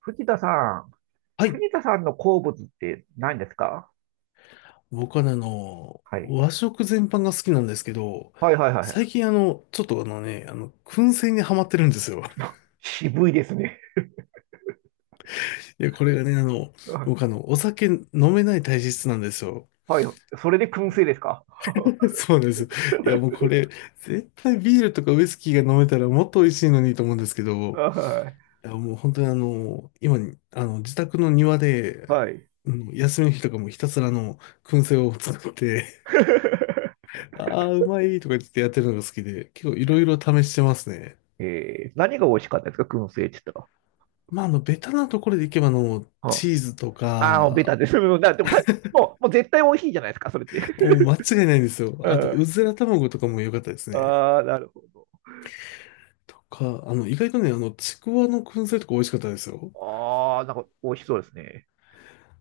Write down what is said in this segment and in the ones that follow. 藤田さん、はい。藤田さんの好物って何ですか？僕はね、はい。和食全般が好きなんですけど、はいはいはい。最近ちょっと燻製にハマってるんですよ。渋いですね。いや、これがね、僕お酒飲めない体質なんですよ。はい。それで燻製ですか？ そうなんです。いや、もうこれ、絶対ビールとかウイスキーが飲めたらもっと美味しいのにと思うんですけど、はいや、もう本当に今に、あの、自宅の庭い。で、はい。うん休みの日とかもひたすら燻製を作って、ああ、うまいとか言ってやってるのが好きで、結構いろいろ試してますね。何が美味しかったですか、燻製って言ったら？まあ、ベタなところでいけば、はチーズとああー、ベか、タです。うんなでもた、もう絶対美味しいじゃないですか、それって。もう間違いないんですよ。うあと、うんずら卵とかも良かったですね。ああ、なるほど。とか、意外とね、ちくわの燻製とか美味しかったですよ。ああ、なんか美味しそうですね。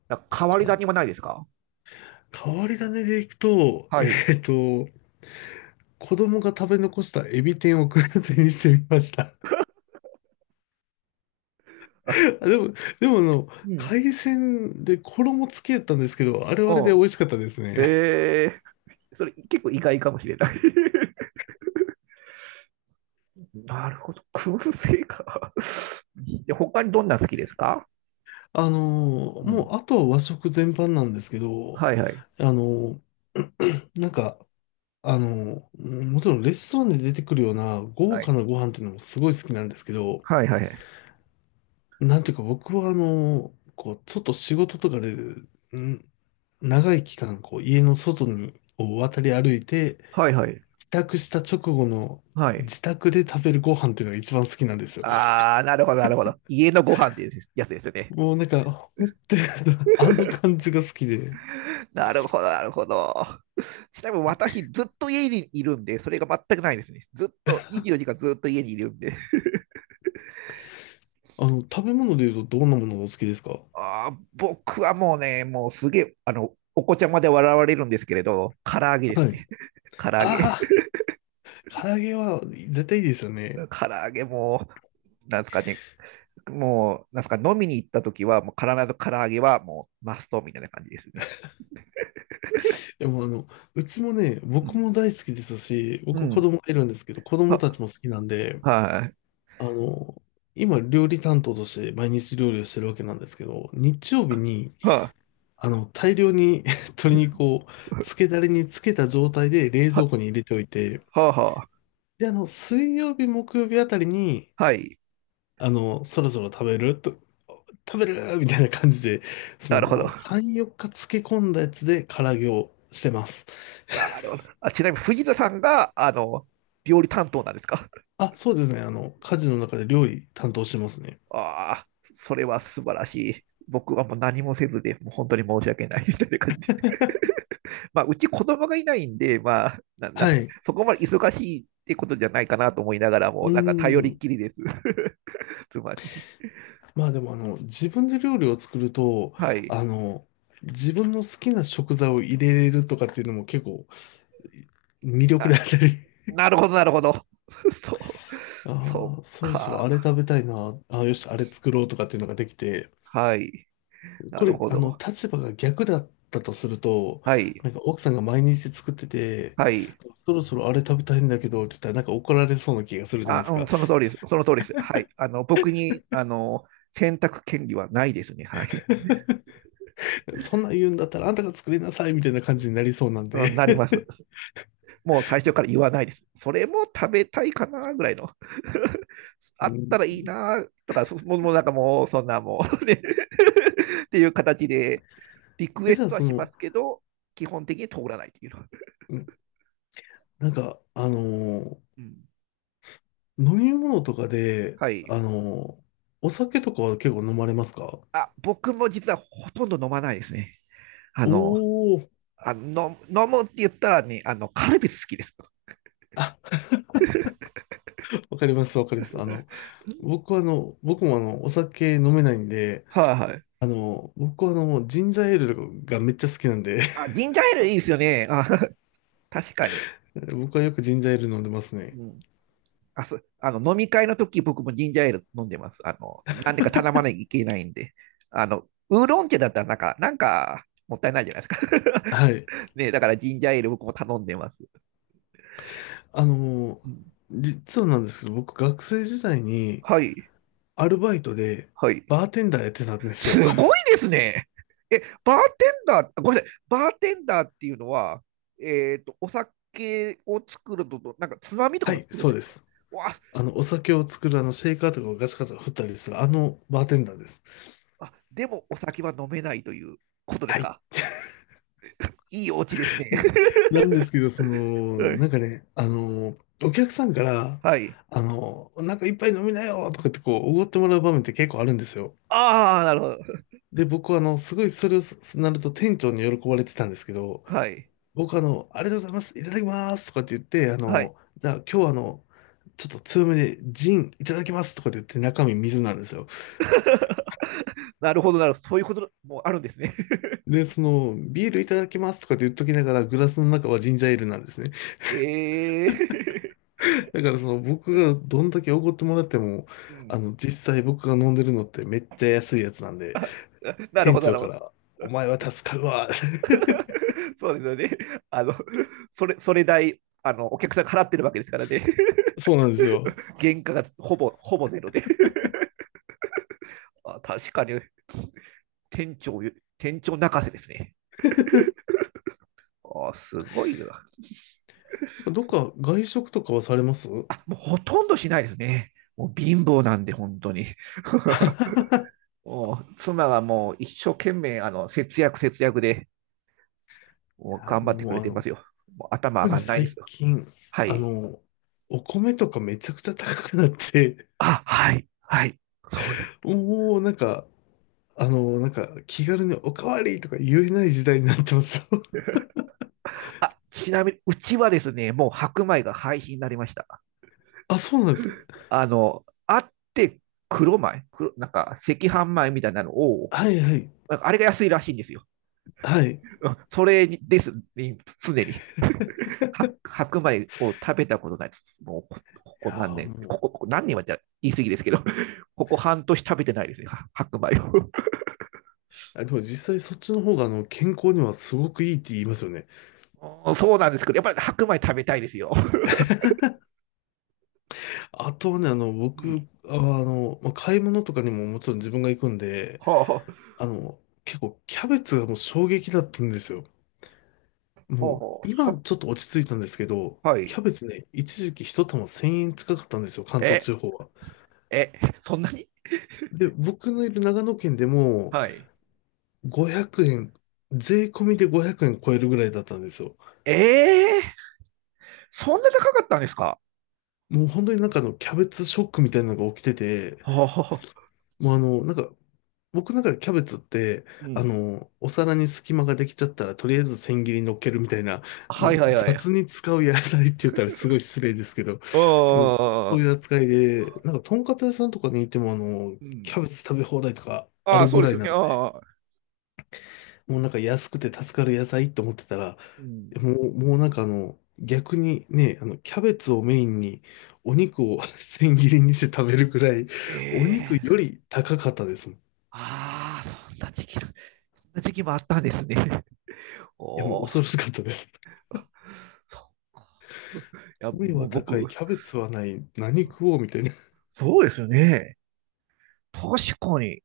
なんかと変わりか、種もないですか？変わり種でいくと、はい。えっと、子供が食べ残したエビ天を燻製にしてみました。あ あでも、でも、うん。海鮮で衣つけたんですけど、あれはあれでう美味しかったですん。ね。ええーそれ結構意外かもしれない。 なるほど。燻製か。で、他にどんな好きですか？うん。もう、あとは和食全般なんですけはど、いはい。あの、なんか、もちろんレストランで出てくるような豪は華い。なご飯っていうのもすごい好きなんですけど、はいはいはい。なんていうか僕はちょっと仕事とかで、長い期間、こう、家の外を渡り歩いて、はいはい。帰宅した直後のはいはいはい。自宅で食べるご飯っていうのが一番好きなんですよ。あー、なるほど、なるほど。家のご飯っていうやつですよね。もうなんか、ほんとに あの感じが好きで、なるほど、なるほど。ちなみに私、ずっと家にいるんで、それが全くないですね。ずっと、24時間ずっと家にいるんで。食べ物で言うとどんなものがお好きですか？あー、僕はもうね、もうすげえ、お子ちゃまで笑われるんですけれど、唐揚げですはい。ね。唐揚げ。ああ、唐揚げは絶対いいですよね。唐揚げもなんですかね、もう、なんすか、飲みに行った時は、もう必ず唐揚げはもうマストみたいな感じですね。でもうちもね、う僕んも大好きですし、う僕子ん。供がいるんですけど、子供は、たちも好きなんで、はい。あの、今料理担当として毎日料理をしてるわけなんですけど、日曜日に、は、大量に 鶏肉を漬けだれに漬けた状態で冷蔵は、庫に入れておいて、は、は、で、水曜日、木曜日あたりに、はい。そろそろ食べるみたいな感じで、そなるほど。の、3、4日漬け込んだやつで唐揚げをしてます。なるほど。あ、ちなみに藤田さんが、料理担当なんですか？あ、そうですね。家事の中で料理担当してますね。ああ、それは素晴らしい。僕はもう何もせずで、もう本当に申し訳ないみたいな感じで。まあ、うち子供がいないんで、まあ、な、なんはか、い。そこまで忙しいってことじゃないかなと思いながらうも、ーなんか頼りっん。きりです。つまり。まあでも、自分で料理を作ると、はい。あの、自分の好きな食材を入れれるとかっていうのも結構魅力であったり、なるほど、なるほど。そう。そあうあ、そろそろか。あれ食べたいな、ああ、よし、あれ作ろうとかっていうのができて、はい。なこるれ、ほど。立場が逆だったとすると、はい。なんか奥さんが毎日作ってて、はい。そろそろあれ食べたいんだけどって言ったら、なんか怒られそうな気がするじゃないであ、すうん、か。その通りです。その通りです。はい。僕に、選択権利はないですね。はい。そんなん言うんだったらあんたが作りなさいみたいな感じになりそうなん うで ん、なります。もう最初から言わないです。それも食べたいかな、ぐらいの。うあったん。らいいな、とか、そもう、もうなんかもう、そんなもう、ね。 っていう形で、リ クえ、エじゃスあトはそしまの、すけど、基本的に通らないっていうのは。うんなんか、ーうん。飲み物とかで、はい。お酒とかは結構飲まれますか？あ、僕も実はほとんど飲まないですね。あの、おおー。飲むって言ったらね、カルピス好きです。あ、わかります、わかります。僕はあの、僕もあの、お酒飲めないんで、はいはい。僕はジンジャーエールがめっちゃ好きなんで あ、ジンジャーエールいいですよね。あ、確かに。僕はよくジンジャーエール飲んでますね。うん。あ、そ、あの、飲み会の時僕もジンジャーエール飲んでます。なんでか頼まなきゃいけないんで。ウーロン茶だったらなんか、もったいないじゃないですはか。い。ね、だからジンジャーエール僕も頼んでます。あのうん実はなんですけど、僕学生時代に、はい、アルバイトで、はい。バーテンダーやってたんですすよ。ごいですね。え、バーテンダー、ごめんなさい、バーテンダーっていうのは、お酒を作るのと、なんかつまみとかはもい、作るんそでうすでか？す。わお酒を作る、シェイカーとかをガチャガチャ振ったりする、バーテンダーです。あ、あ、でもお酒は飲めないということですはい。か？いいお家ですね。なんですけど、そうの、んなんかね、お客さんから、はい。なんか一杯飲みなよとかってこう、おごってもらう場面って結構あるんですよ。ああ、なるほど。で、僕はすごいそれをすなると店長に喜ばれてたんですけど、はい。僕ありがとうございます、いただきますとかって言って、はい。じゃあ今日ちょっと強めでジンいただきますとかって言って中身水なんですよ。なるほど、なるほど。そういうこともあるんですね。で、その、ビールいただきますとかって言っときながらグラスの中はジンジャーエールなんですね。ええー だからその僕がどんだけ奢ってもらっても、うん。実際僕が飲んでるのってめっちゃ安いやつなんで、なる店ほど、な長るかほど。ら、お前は助かるわ。そうですよね。あの、それ代、お客さんが払ってるわけですからね。そうなんですよ。原価がほぼゼロで。あ確かに、店長、店長泣かせですね。あすごいな。どっか外食とかはされますい？あ、もうほとんどしないですね。もう貧乏なんで、本当に。もう妻がもう一生懸命、節約節約で、もうや、頑張ってくもれうてますよ。もう頭上特にがんないです最よ。近、はあい。の、お米とかめちゃくちゃ高くなって、あ、はい、はい。そうです。もうなんか、なんか気軽におかわりとか言えない時代になってます。あ、ちなみに、うちはですね、もう白米が廃止になりました。あ、そうなんですか。あって黒米、なんか赤飯米みたいなのを、はいはい。なんかあれが安いらしいんですよ。はい。いうんそれにです、ね、常に。白米を食べたことないです。もうこ、ここや何ー年、もこう、こ、ここ何年はじゃ言い過ぎですけど、ここ半年食べてないですね、白米を。あ、でも実際そっちの方が健康にはすごくいいって言いますよね。そうなんですけど、やっぱり白米食べたいですよ。あとはね、うん僕、まあ、買い物とかにももちろん自分が行くんで、はあ、は結構キャベツがもう衝撃だったんですよ。あ、はもう、あ今はちょっと落ち着いたんですけど、はキい。ャベツね、一時期一玉1000円近かったんですよ、関東え、地方は。え、そんなにで、僕のいる長野県でもはい。500円、税込みで500円超えるぐらいだったんですよ。ええーそんな高かったんですか？もう本当になんかキャベツショックみたいなのが起きてて、はもう僕の中でキャベツって、うん。お皿に隙間ができちゃったら、とりあえず千切りに乗っけるみたいな、あ、もはいうはいは雑い。に使う野菜って言ったらすごい失礼ですけど、うあん。そうんいう扱いで、なんか、とんかつ屋さんとかにいても、うキん。ャベツ食べ放題とかあああ、るそぐうでらすいよなんね。で、ああ。もうなんか安くて助かる野菜と思ってたら、うん。もうなんか逆にね、キャベツをメインに、お肉を 千切りにして食べるぐらい、えお肉えーより高かったですもん。いああ、そんな時期もあったんですね。や、もうおお、恐ろしかったです。そう いや、米もはう僕、高い、キャベツはない、何食おうみたいな。そうですよね。確かに。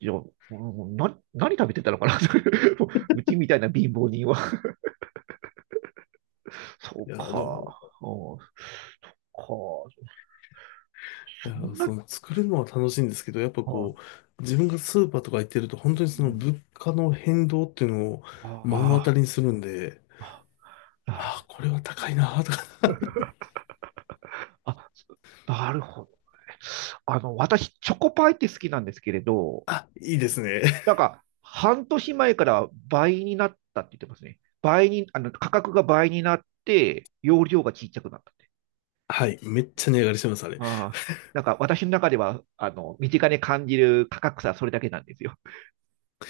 いや、もう何食べてたのかな。 もううちみたいな貧乏人は。そうや、でも、か。うん、そっか。いそや、んな、その作るのは楽しいんですけど、やっぱこあう、自分がスーパーとか行ってると、本当にうそのん物価の変動っていうのをあ目の当たーりにするんで、あ、あなるほああ、これは高いなーとか、ど。あ、なるほどね。私、チョコパイって好きなんですけれ ど、あ、いいですね。なんか、半年前から倍になったって言ってますね。倍に、価格が倍になって、容量が小さくなったって。はい、めっちゃ値上がりしてます、あれ。ああ、なんか、私の中では、身近に感じる価格差はそれだけなんですよ。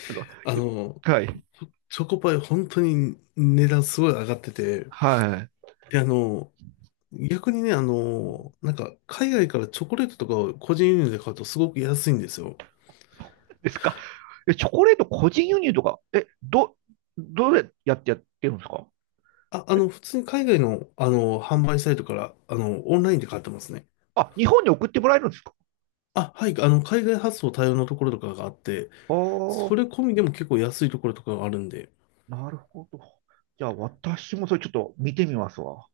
あの、あよの、はい。チョコパイ、本当に値段すごい上がってて、はい。で、逆にね、海外からチョコレートとかを個人輸入で買うとすごく安いんですよ。ですか。え、チョコレート個人輸入とか、え、どれやってやってるんですか？あ、普通に海外の、販売サイトから、オンラインで買ってますね。あ、日本に送ってもらえるんです？あ、はい、海外発送対応のところとかがあって、あそあ、れ込みでも結構安いところとかがあるんで、なるほど。じゃあ、私もそれちょっと見てみますわ。